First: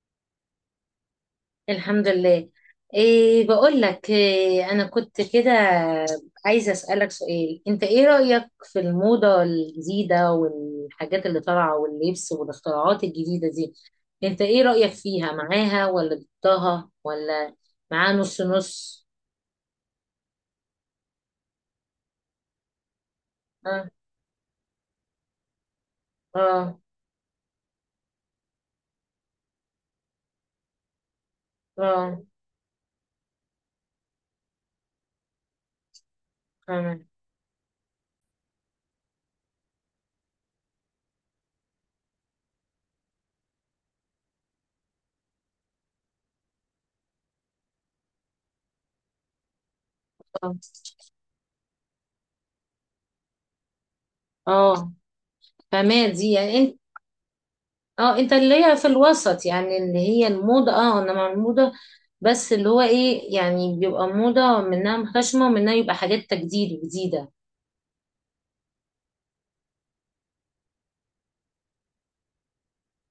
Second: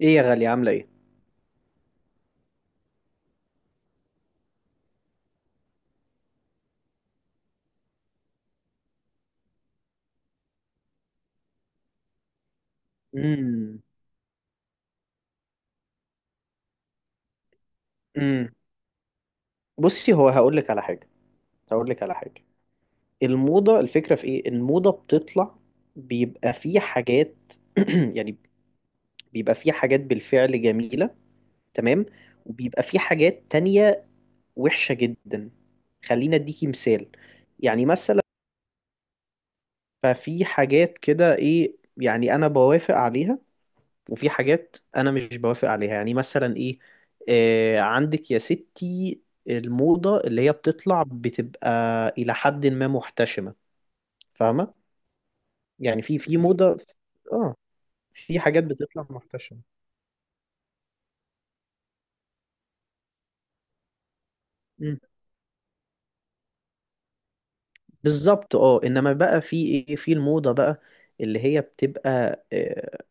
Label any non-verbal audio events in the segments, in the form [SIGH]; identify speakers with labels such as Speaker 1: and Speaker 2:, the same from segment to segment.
Speaker 1: ايه يا غالية، عاملة ايه؟
Speaker 2: الحمد لله. إيه، بقول لك إيه، أنا كنت كده عايزة أسألك سؤال. أنت إيه رأيك في الموضة الجديدة والحاجات اللي طالعة واللبس والاختراعات الجديدة دي؟
Speaker 1: امم
Speaker 2: أنت إيه رأيك فيها؟ معاها ولا ضدها ولا معاها نص
Speaker 1: امم
Speaker 2: نص؟
Speaker 1: بصي، هو هقول لك على حاجة. هقول لك على حاجة الموضة،
Speaker 2: آه.
Speaker 1: الفكرة في ايه؟ الموضة بتطلع، بيبقى في
Speaker 2: آه.
Speaker 1: حاجات. [CLEARS THROAT] يعني بيبقى في حاجات بالفعل جميلة. تمام.
Speaker 2: آه،
Speaker 1: وبيبقى في حاجات تانية وحشة جدا. خلينا اديكي
Speaker 2: فاهمة.
Speaker 1: مثال، يعني مثلا. ففي حاجات كده ايه، يعني انا بوافق عليها، وفي حاجات انا مش بوافق عليها، يعني مثلا ايه. آه، عندك يا ستي، الموضة اللي هي
Speaker 2: آه.
Speaker 1: بتطلع بتبقى الى حد ما محتشمة. فاهمة؟
Speaker 2: آه،
Speaker 1: يعني
Speaker 2: فاهمة
Speaker 1: في
Speaker 2: دي
Speaker 1: موضة.
Speaker 2: يعني
Speaker 1: اه،
Speaker 2: اه، انت
Speaker 1: في حاجات
Speaker 2: اللي هي في
Speaker 1: بتطلع
Speaker 2: الوسط،
Speaker 1: محتشمة.
Speaker 2: يعني اللي هي الموضة، اه، انا مع الموضة، بس اللي هو ايه، يعني بيبقى موضة منها
Speaker 1: مم.
Speaker 2: محتشمة ومنها يبقى حاجات تجديد وجديدة.
Speaker 1: بالظبط. اه، انما بقى في ايه في الموضة بقى، اللي هي بتبقى،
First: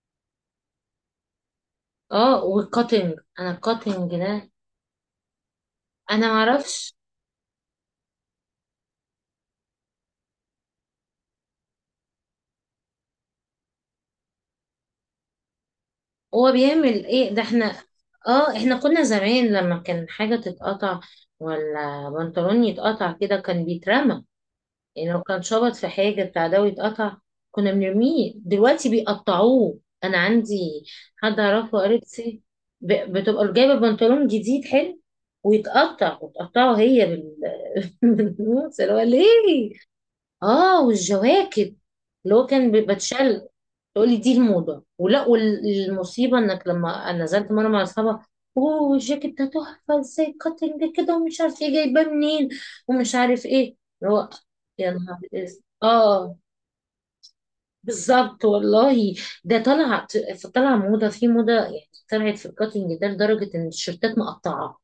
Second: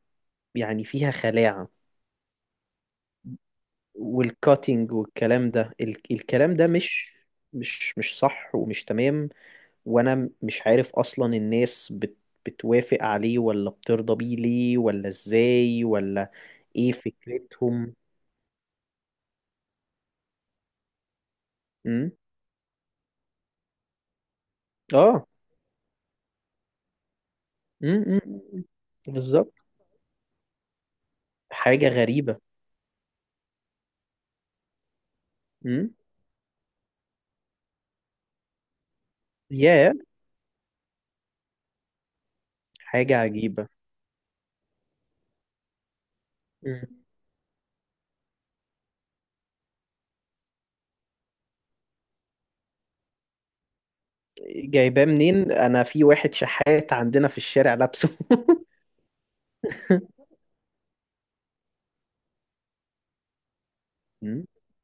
Speaker 1: يعني فيها خلاعة
Speaker 2: اه، والكاتنج، انا الكاتنج ده
Speaker 1: والكاتينج والكلام ده.
Speaker 2: انا
Speaker 1: الكلام ده
Speaker 2: معرفش
Speaker 1: مش مش صح ومش تمام. وانا مش عارف اصلا، الناس بتوافق عليه ولا بترضى بيه ليه، ولا ازاي، ولا
Speaker 2: هو
Speaker 1: ايه
Speaker 2: بيعمل ايه ده. احنا
Speaker 1: فكرتهم.
Speaker 2: اه، احنا كنا زمان لما كان حاجة تتقطع ولا
Speaker 1: امم
Speaker 2: بنطلون يتقطع كده كان بيترمى، يعني لو
Speaker 1: اه
Speaker 2: كان شبط في حاجة بتاع ده ويتقطع كنا
Speaker 1: أمم،
Speaker 2: بنرميه،
Speaker 1: أمم. إمم.
Speaker 2: دلوقتي
Speaker 1: بالظبط.
Speaker 2: بيقطعوه. أنا عندي حد أعرفه،
Speaker 1: حاجة غريبة.
Speaker 2: قريبتي، بتبقى جايبة بنطلون جديد حلو
Speaker 1: امم
Speaker 2: ويتقطع وتقطعه هي بال [LAUGHS] بالنص، اللي هو ليه؟
Speaker 1: يا،
Speaker 2: اه، والجواكت اللي هو كان
Speaker 1: حاجة
Speaker 2: بتشل،
Speaker 1: عجيبة.
Speaker 2: تقولي دي الموضة ولا؟ والمصيبة انك
Speaker 1: أمم.
Speaker 2: لما أنا نزلت مرة مع اصحابها، اوه الجاكيت ده تحفة ازاي، كاتنج كده ومش عارف ايه، جايباه منين ومش عارف ايه اللي هو. يا
Speaker 1: جايباه
Speaker 2: نهار،
Speaker 1: منين؟ انا في واحد
Speaker 2: اه،
Speaker 1: شحات عندنا في الشارع لابسه.
Speaker 2: بالظبط
Speaker 1: [LAUGHS]
Speaker 2: والله. ده طلع، طلع موضة في موضة، يعني طلعت في الكاتنج ده لدرجة ان التيشيرتات
Speaker 1: أمم.
Speaker 2: مقطعة،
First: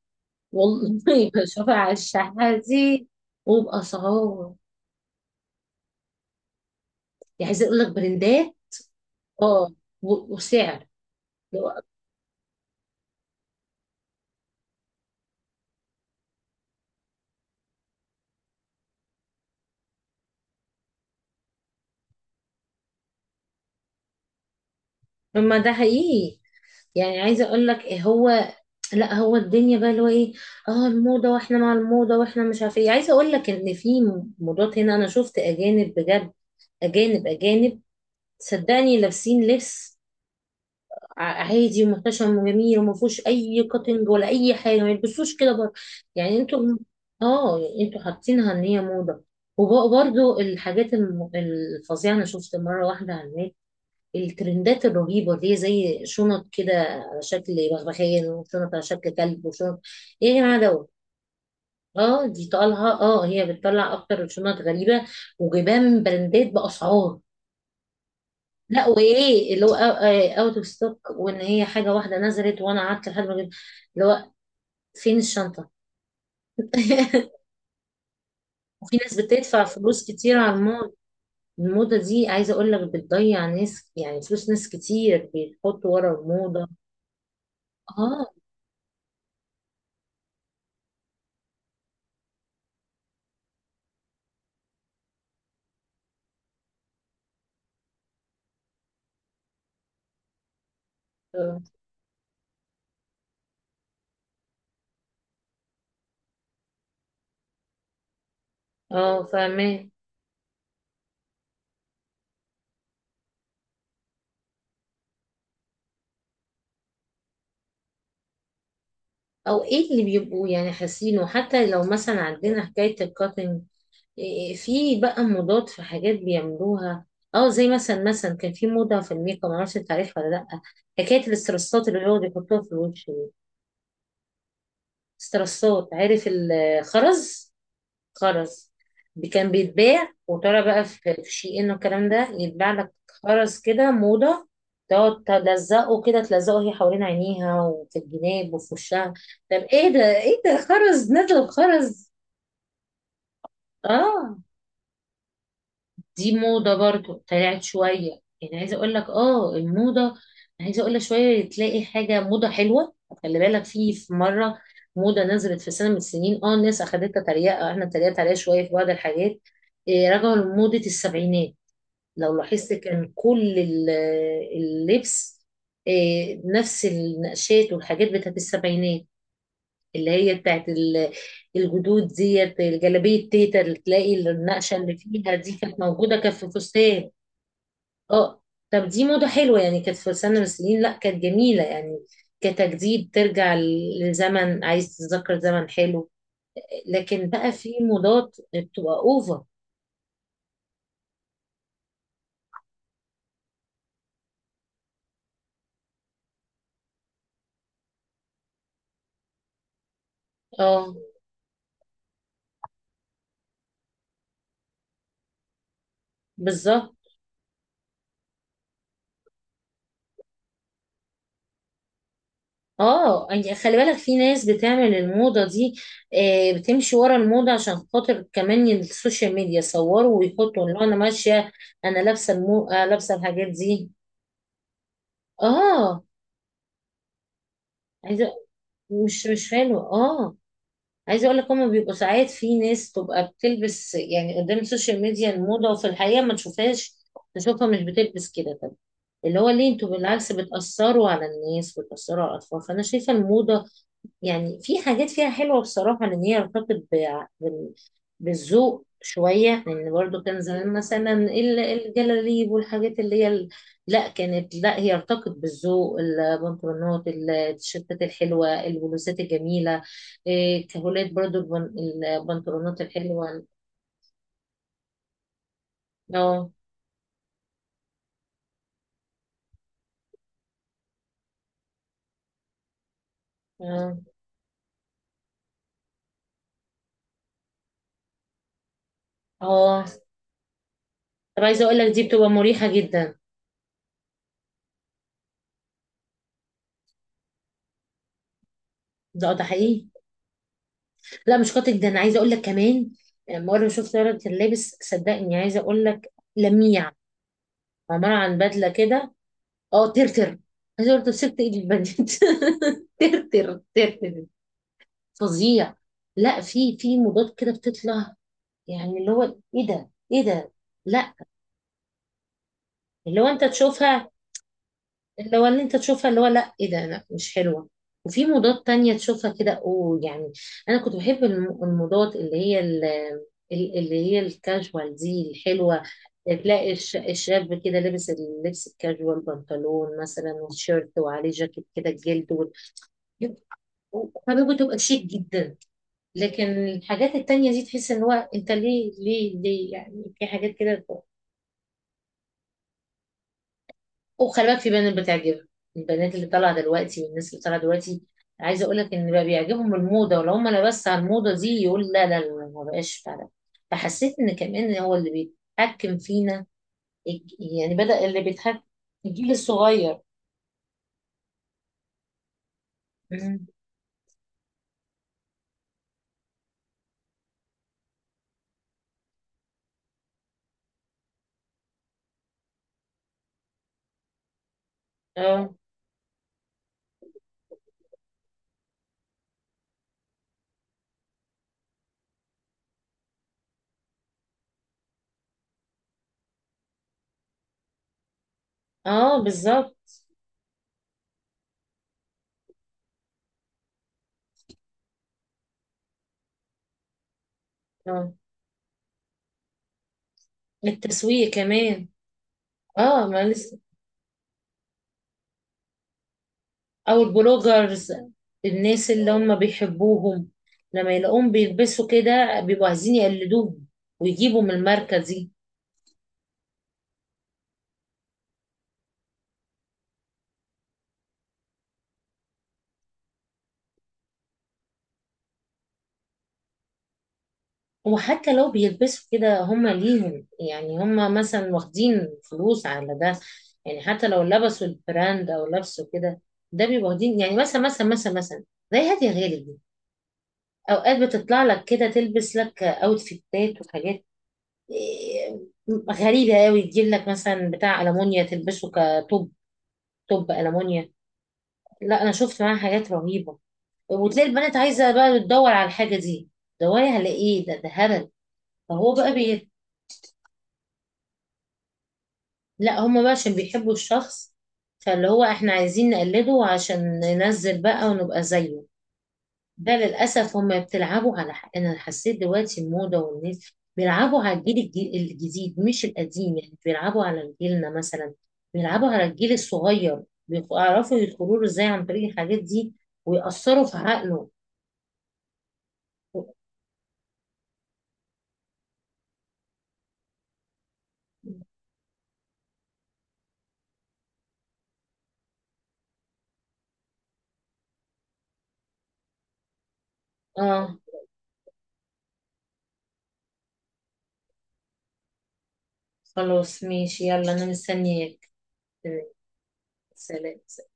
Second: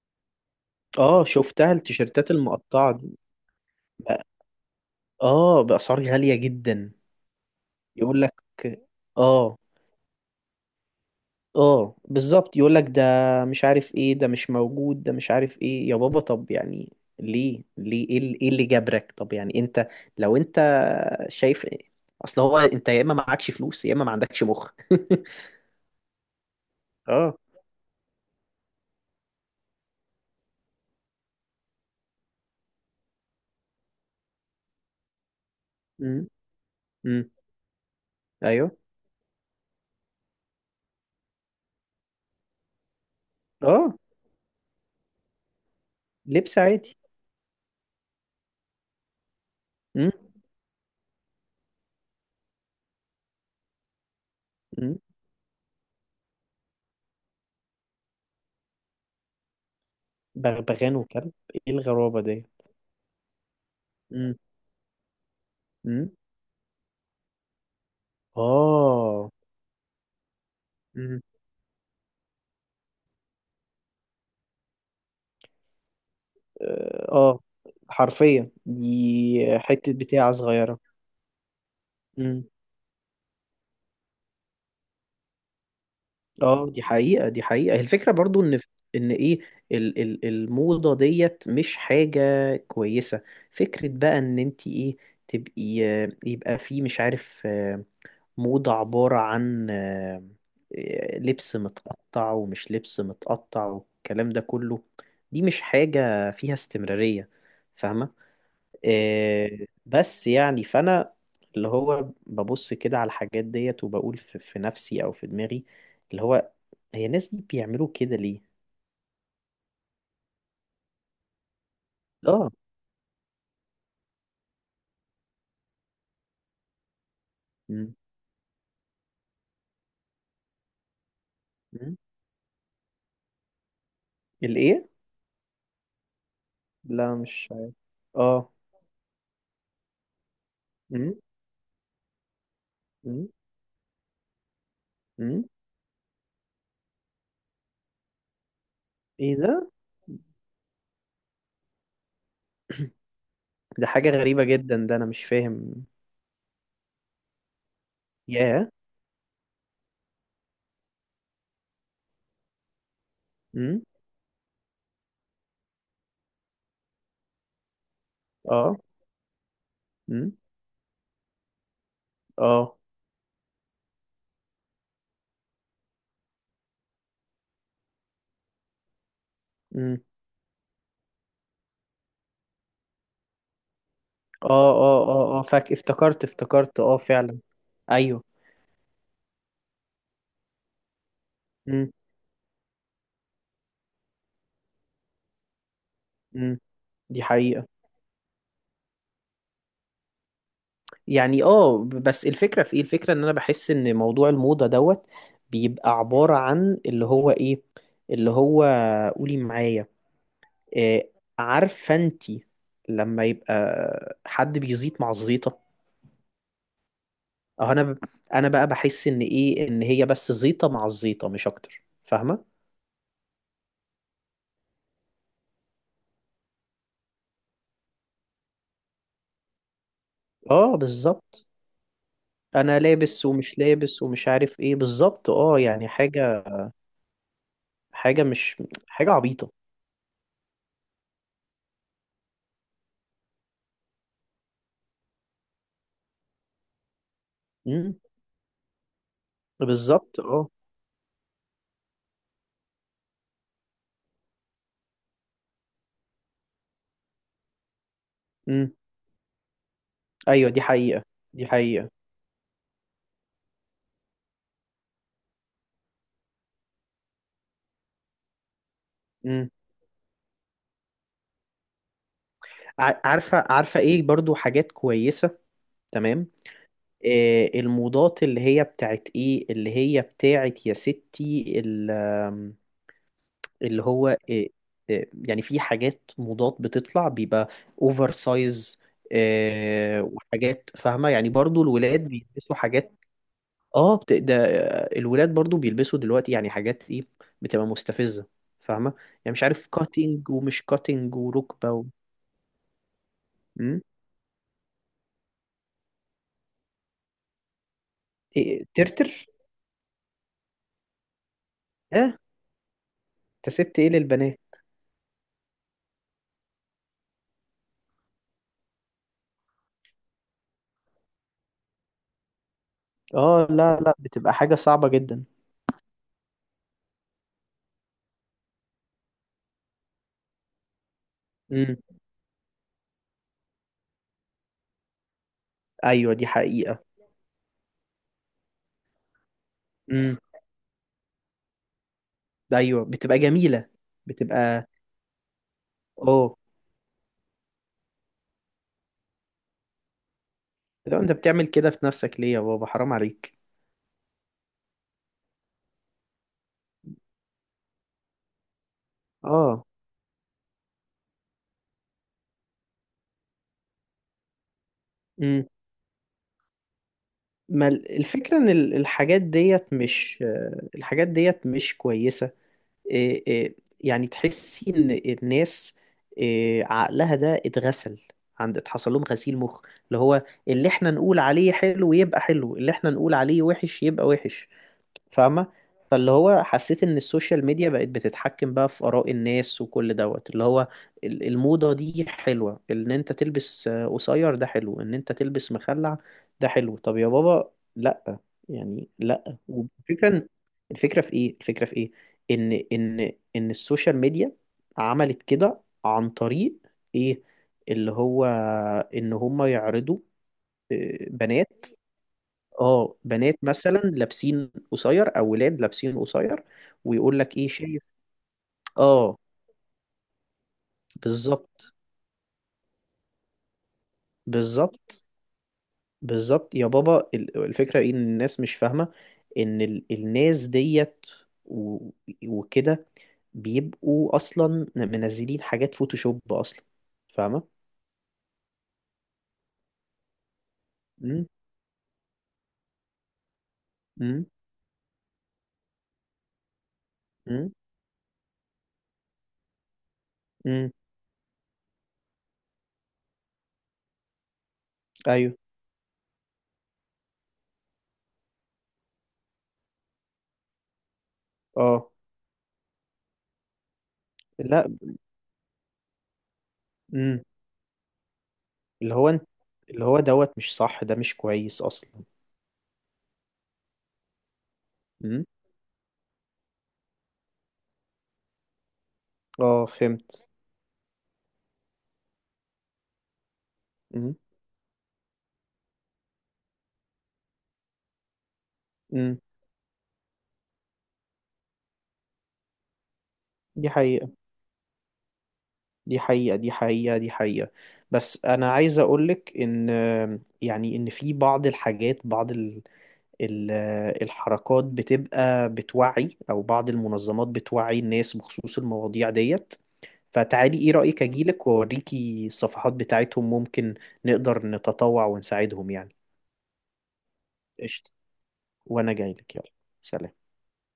Speaker 1: اه،
Speaker 2: والله [LAUGHS]
Speaker 1: شفتها
Speaker 2: بشوفها على
Speaker 1: التيشيرتات
Speaker 2: الشحات
Speaker 1: المقطعة
Speaker 2: دي.
Speaker 1: دي. بقى-
Speaker 2: وبأسعار،
Speaker 1: اه بأسعار غالية جدا.
Speaker 2: يعني عايزة اقول لك
Speaker 1: يقول لك،
Speaker 2: براندات،
Speaker 1: اه.
Speaker 2: اه، و- وسعر اللي هو-
Speaker 1: اه بالظبط، يقول لك ده مش عارف ايه، ده مش موجود، ده مش عارف ايه يا بابا. طب يعني ليه؟ ايه اللي، إيه اللي جبرك؟ طب يعني انت، لو انت شايف إيه؟ اصل هو انت يا اما معكش فلوس، يا اما ما عندكش مخ.
Speaker 2: ما ده حقيقي.
Speaker 1: [LAUGHS]
Speaker 2: يعني
Speaker 1: اه.
Speaker 2: عايزه اقول لك إيه هو، لا هو الدنيا بقى اللي هو ايه، اه، الموضه واحنا مع الموضه واحنا مش عارف ايه، عايزه اقول لك ان في موضات هنا انا شفت اجانب
Speaker 1: امم
Speaker 2: بجد، اجانب
Speaker 1: امم
Speaker 2: اجانب،
Speaker 1: ايوه.
Speaker 2: صدقني لابسين لبس عادي ومحتشم وجميل وما فيهوش اي
Speaker 1: اه،
Speaker 2: كاتنج ولا اي حاجه، ما يلبسوش كده بره. يعني
Speaker 1: لبس
Speaker 2: انتوا
Speaker 1: عادي.
Speaker 2: اه، انتوا حاطينها ان هي موضه.
Speaker 1: امم
Speaker 2: وبرضه الحاجات الفظيعه، انا شفت مره واحده على النت الترندات
Speaker 1: امم
Speaker 2: الرهيبة اللي هي زي شنط كده على شكل بغبغان، وشنط على شكل كلب، وشنط، ايه يا جماعة دوت؟
Speaker 1: بغبغان وكلب؟ ايه الغرابة
Speaker 2: اه
Speaker 1: دي؟
Speaker 2: دي طالها، اه هي بتطلع اكتر
Speaker 1: امم
Speaker 2: شنط غريبة وجبان
Speaker 1: امم
Speaker 2: براندات بأسعار. لا
Speaker 1: اه
Speaker 2: وايه اللي هو اوت اوف ستوك،
Speaker 1: امم
Speaker 2: وان هي حاجة واحدة نزلت وانا قعدت لحد ما جبت اللي هو فين الشنطة.
Speaker 1: اه
Speaker 2: [LAUGHS]
Speaker 1: آه، حرفيا
Speaker 2: وفي ناس
Speaker 1: دي
Speaker 2: بتدفع
Speaker 1: حتة
Speaker 2: فلوس
Speaker 1: بتاعة
Speaker 2: كتير على
Speaker 1: صغيرة.
Speaker 2: الموضة، الموضة دي عايزة اقول لك بتضيع ناس، يعني فلوس ناس كتير بيحطوا ورا الموضة.
Speaker 1: اه دي حقيقة، دي حقيقة. الفكرة
Speaker 2: اه.
Speaker 1: برضو ان، ان ايه، ال ال الموضة ديت مش حاجة كويسة. فكرة بقى ان انت ايه، تبقي، يبقى في مش عارف، موضة عبارة عن، لبس
Speaker 2: اه.
Speaker 1: متقطع ومش لبس متقطع والكلام ده كله. دي مش حاجة فيها استمرارية. فاهمة؟
Speaker 2: آه،
Speaker 1: آه،
Speaker 2: فاهمة.
Speaker 1: بس يعني فانا، اللي هو ببص كده على الحاجات ديت وبقول في نفسي او في دماغي، اللي هو هي الناس دي بيعملوا كده ليه؟
Speaker 2: او ايه اللي بيبقوا يعني حاسينه، حتى لو مثلا
Speaker 1: اه.
Speaker 2: عندنا حكاية الكاتنج. إيه، إيه، في بقى موضات، في حاجات بيعملوها، اه زي
Speaker 1: مم.
Speaker 2: مثلا، مثلا كان في موضة في الميك اب، معرفش انت عارفها ولا لأ. حكاية الاسترسات
Speaker 1: مم.
Speaker 2: اللي هو بيحطوها في الوش دي،
Speaker 1: الايه؟
Speaker 2: استرسات، عارف
Speaker 1: لا مش
Speaker 2: الخرز؟
Speaker 1: عارف. اه.
Speaker 2: خرز، كان بيتباع وترى بقى في
Speaker 1: مم.
Speaker 2: في شي ان والكلام ده يتباع لك،
Speaker 1: مم.
Speaker 2: خرز كده موضة، تقعد
Speaker 1: مم.
Speaker 2: تلزقه كده، تلزقه هي حوالين عينيها وفي الجناب وفي وشها.
Speaker 1: ايه
Speaker 2: طب
Speaker 1: ده؟
Speaker 2: ايه ده؟ ايه ده؟ خرز نزل خرز.
Speaker 1: [CLEARS THROAT] [COUGHS] ده حاجة
Speaker 2: اه،
Speaker 1: غريبة جدا، ده انا مش فاهم.
Speaker 2: دي موضة برضو طلعت شوية، يعني
Speaker 1: ياه.
Speaker 2: عايزة اقول لك اه الموضة، عايزة اقول لك شوية تلاقي حاجة موضة حلوة. خلي بالك
Speaker 1: مم.
Speaker 2: في مرة موضة نزلت في سنة من السنين، اه الناس اخدتها تريقة، احنا اتريقت عليها شوية في
Speaker 1: اه.
Speaker 2: بعض الحاجات. إيه،
Speaker 1: مم.
Speaker 2: رجعوا لموضة السبعينات، لو لاحظت
Speaker 1: اه.
Speaker 2: كان كل اللبس إيه، نفس النقشات والحاجات بتاعت السبعينات،
Speaker 1: مم.
Speaker 2: اللي هي بتاعت الجدود ديت، الجلابية تيتا اللي تلاقي
Speaker 1: اه،
Speaker 2: النقشة اللي
Speaker 1: اه،
Speaker 2: فيها
Speaker 1: اه، اه،
Speaker 2: دي
Speaker 1: فاك،
Speaker 2: كانت موجودة،
Speaker 1: افتكرت
Speaker 2: كانت في
Speaker 1: افتكرت، اه
Speaker 2: فستان
Speaker 1: فعلا. ايوه.
Speaker 2: اه. طب دي موضة حلوة يعني، كانت في سنة من السنين، لا كانت جميلة
Speaker 1: مم.
Speaker 2: يعني، كتجديد ترجع لزمن، عايز تتذكر زمن حلو.
Speaker 1: مم. دي
Speaker 2: لكن بقى
Speaker 1: حقيقة.
Speaker 2: في موضات بتبقى اوفر.
Speaker 1: يعني اه بس الفكرة في ايه؟ الفكرة ان انا بحس ان موضوع الموضة دوت بيبقى عبارة عن اللي هو ايه، اللي هو، قولي معايا،
Speaker 2: اه،
Speaker 1: إيه، عارفه انت، لما يبقى حد بيزيط مع الزيطه.
Speaker 2: بالظبط.
Speaker 1: اه. انا بقى بحس ان ايه، ان هي بس زيطه مع الزيطه، مش اكتر. فاهمه؟
Speaker 2: اه، يعني خلي بالك في ناس بتعمل الموضة دي آه، بتمشي ورا الموضة عشان خاطر كمان السوشيال ميديا، صوروا ويحطوا
Speaker 1: اه
Speaker 2: اللي هو انا
Speaker 1: بالظبط.
Speaker 2: ماشية، انا لابسة المو...
Speaker 1: انا
Speaker 2: آه لابسة
Speaker 1: لابس
Speaker 2: الحاجات
Speaker 1: ومش
Speaker 2: دي.
Speaker 1: لابس ومش عارف ايه بالظبط. اه يعني
Speaker 2: اه،
Speaker 1: حاجه، حاجه
Speaker 2: عايزة،
Speaker 1: مش حاجه
Speaker 2: مش مش
Speaker 1: عبيطه.
Speaker 2: حلو اه. عايزه اقول لك، هما بيبقوا ساعات في ناس تبقى بتلبس يعني قدام السوشيال ميديا الموضه، وفي الحقيقه ما تشوفهاش، نشوفها مش
Speaker 1: امم
Speaker 2: بتلبس كده. طب اللي هو ليه؟ انتوا
Speaker 1: بالظبط.
Speaker 2: بالعكس
Speaker 1: اه
Speaker 2: بتاثروا على الناس، بتاثروا على الاطفال. فانا شايفه الموضه، يعني في حاجات فيها حلوة بصراحة، لأن هي ارتبطت
Speaker 1: امم
Speaker 2: بالذوق شوية، لأن برضو كان
Speaker 1: ايوه دي
Speaker 2: زمان
Speaker 1: حقيقه،
Speaker 2: مثلا
Speaker 1: دي حقيقه.
Speaker 2: الجلاليب والحاجات اللي هي لا كانت، لا هي ارتبطت بالذوق، البنطلونات، التيشيرتات الحلوة، البلوزات
Speaker 1: امم
Speaker 2: الجميلة، إيه، كهولات برضو البنطلونات
Speaker 1: عارفه
Speaker 2: الحلوة.
Speaker 1: عارفه ايه، برضو حاجات كويسه. تمام.
Speaker 2: اه.
Speaker 1: الموضات اللي هي بتاعت ايه، اللي هي بتاعت يا ستي، ال- آم، اللي
Speaker 2: اه.
Speaker 1: هو، يعني في حاجات موضات بتطلع بيبقى اوفر سايز.
Speaker 2: اه.
Speaker 1: وحاجات، فاهمة؟ يعني
Speaker 2: طب
Speaker 1: برضو
Speaker 2: عايزة أقول لك دي
Speaker 1: الولاد
Speaker 2: بتبقى
Speaker 1: بيلبسوا
Speaker 2: مريحة
Speaker 1: حاجات،
Speaker 2: جدا.
Speaker 1: اه ده، الولاد برضو بيلبسوا دلوقتي يعني حاجات ايه، بتبقى مستفزة. فاهمة؟ يعني
Speaker 2: ده
Speaker 1: مش
Speaker 2: ده
Speaker 1: عارف،
Speaker 2: حقيقي.
Speaker 1: كاتنج ومش كاتنج
Speaker 2: لا مش
Speaker 1: وركبة
Speaker 2: قاتل
Speaker 1: و...
Speaker 2: ده، انا عايزه اقول لك كمان، لما انا
Speaker 1: مم؟
Speaker 2: شفت ولد كان لابس، صدقني عايزه اقول لك، لميع، عباره عن
Speaker 1: إيه،
Speaker 2: بدله كده.
Speaker 1: ترتر.
Speaker 2: اه، ترتر. عايزه اقول لك، سبت ايدي البنت [LAUGHS]
Speaker 1: اه. انت
Speaker 2: ترتر
Speaker 1: سبت ايه
Speaker 2: ترتر.
Speaker 1: للبنات؟
Speaker 2: فظيع. لا في في موضات كده بتطلع، يعني اللي هو ايه ده؟ ايه ده؟ لا، اللي هو انت
Speaker 1: اه لا، لا،
Speaker 2: تشوفها،
Speaker 1: بتبقى حاجة صعبة جدا.
Speaker 2: اللي هو اللي انت تشوفها، اللي هو لا ايه ده؟ لا مش حلوة. وفي موضات تانية تشوفها كده اوه يعني. انا كنت بحب الموضات اللي هي اللي هي الكاجوال دي الحلوة،
Speaker 1: ايوه دي
Speaker 2: تلاقي
Speaker 1: حقيقة.
Speaker 2: الشاب كده لابس اللبس الكاجوال، بنطلون
Speaker 1: امم
Speaker 2: مثلا وتيشيرت وعليه جاكيت كده الجلد
Speaker 1: ايوه بتبقى جميلة،
Speaker 2: حبيبه
Speaker 1: بتبقى.
Speaker 2: تبقى شيك جدا.
Speaker 1: اه.
Speaker 2: لكن الحاجات التانية دي تحس ان هو انت ليه ليه ليه، يعني في حاجات كده.
Speaker 1: لو انت بتعمل كده في نفسك ليه يا بابا؟ حرام عليك.
Speaker 2: وخلي بالك في بنات بتعجبها، البنات اللي طالعه دلوقتي والناس اللي طالعه دلوقتي، عايزه اقول لك ان بقى
Speaker 1: اه.
Speaker 2: بيعجبهم الموضه، ولو هم انا بس على الموضه دي يقول لا لا لا، ما بقاش فعلا. فحسيت ان كمان هو اللي
Speaker 1: امم
Speaker 2: بيتحكم فينا،
Speaker 1: ما
Speaker 2: يعني بدأ اللي
Speaker 1: الفكرة ان
Speaker 2: بيتحكم
Speaker 1: الحاجات
Speaker 2: الجيل
Speaker 1: ديت
Speaker 2: الصغير.
Speaker 1: مش، الحاجات ديت مش كويسة.
Speaker 2: مم.
Speaker 1: إيه يعني تحسي ان الناس، إيه عقلها ده اتغسل؟ عند اتحصل لهم غسيل مخ، اللي هو اللي احنا نقول عليه حلو يبقى حلو، اللي احنا نقول عليه وحش يبقى وحش. فاهمة؟
Speaker 2: اه.
Speaker 1: فاللي هو حسيت ان السوشيال ميديا بقت بتتحكم بقى في آراء الناس، وكل دوت اللي هو الموضة دي حلوة. ان انت تلبس، قصير ده حلو. ان انت تلبس مخلع ده حلو؟ طب يا بابا، لا، يعني
Speaker 2: اه،
Speaker 1: لا.
Speaker 2: بالظبط.
Speaker 1: والفكرة، الفكرة في ايه؟ الفكرة في ايه، ان السوشيال ميديا عملت كده عن طريق ايه، اللي
Speaker 2: اه،
Speaker 1: هو، ان هم يعرضوا،
Speaker 2: التسويق
Speaker 1: بنات.
Speaker 2: كمان.
Speaker 1: اه،
Speaker 2: اه ما
Speaker 1: بنات
Speaker 2: لسه.
Speaker 1: مثلا لابسين قصير، او ولاد لابسين قصير،
Speaker 2: او
Speaker 1: ويقول لك ايه شايف.
Speaker 2: البلوجرز، الناس اللي
Speaker 1: اه
Speaker 2: هم بيحبوهم، لما يلاقوهم
Speaker 1: بالظبط.
Speaker 2: بيلبسوا كده بيبقوا عايزين يقلدوهم، ويجيبوا من الماركة
Speaker 1: بالظبط،
Speaker 2: دي.
Speaker 1: بالظبط يا بابا. الفكره ايه، ان الناس مش فاهمه ان الناس ديت، و- وكده، بيبقوا اصلا منزلين حاجات فوتوشوب اصلا. فاهمه؟
Speaker 2: وحتى لو بيلبسوا كده هم ليهم، يعني هم
Speaker 1: امم
Speaker 2: مثلا واخدين فلوس على ده، يعني حتى لو
Speaker 1: امم
Speaker 2: لبسوا البراند او لبسوا كده، ده بيبقوا واخدين، يعني
Speaker 1: امم
Speaker 2: مثلا مثلا مثلا مثلا زي هادية غالب دي،
Speaker 1: امم
Speaker 2: اوقات بتطلع لك كده تلبس لك اوتفيتات وحاجات
Speaker 1: ايوه.
Speaker 2: إيه، غريبة قوي، تجيب لك مثلا بتاع ألمونيا تلبسه كتوب، توب ألمونيا.
Speaker 1: اه.
Speaker 2: لا انا شفت معاها حاجات رهيبة، وتلاقي البنات
Speaker 1: لا.
Speaker 2: عايزة بقى تدور على الحاجة دي. دوري على
Speaker 1: امم
Speaker 2: ايه ده؟ ده هبل. فهو
Speaker 1: اللي هو
Speaker 2: بقى
Speaker 1: انت، اللي هو دوت مش صح، ده مش كويس اصلا.
Speaker 2: لا هما بقى عشان بيحبوا الشخص، فاللي هو
Speaker 1: امم
Speaker 2: احنا عايزين نقلده عشان ننزل بقى ونبقى زيه.
Speaker 1: اه،
Speaker 2: ده
Speaker 1: فهمت.
Speaker 2: للأسف هما بتلعبوا على حق. أنا حسيت دلوقتي الموضة والناس بيلعبوا على الجيل الجديد، مش القديم، يعني بيلعبوا على جيلنا مثلا، بيلعبوا على
Speaker 1: امم
Speaker 2: الجيل الصغير، بيعرفوا يدخلوا له ازاي عن طريق الحاجات دي، ويأثروا
Speaker 1: دي
Speaker 2: في
Speaker 1: حقيقة،
Speaker 2: عقله.
Speaker 1: دي حقيقة، دي حقيقة، دي حقيقة. بس أنا عايز أقولك إن، يعني إن في بعض الحاجات، بعض ال ال الحركات بتبقى بتوعي، أو بعض المنظمات بتوعي الناس بخصوص المواضيع ديت. فتعالي إيه
Speaker 2: اه،
Speaker 1: رأيك، أجيلك وأوريكي الصفحات بتاعتهم، ممكن نقدر نتطوع ونساعدهم يعني.
Speaker 2: خلاص ماشي، يلا أنا
Speaker 1: قشطة.
Speaker 2: مستنياك.
Speaker 1: وأنا جايلك. يلا، سلام.
Speaker 2: سلام.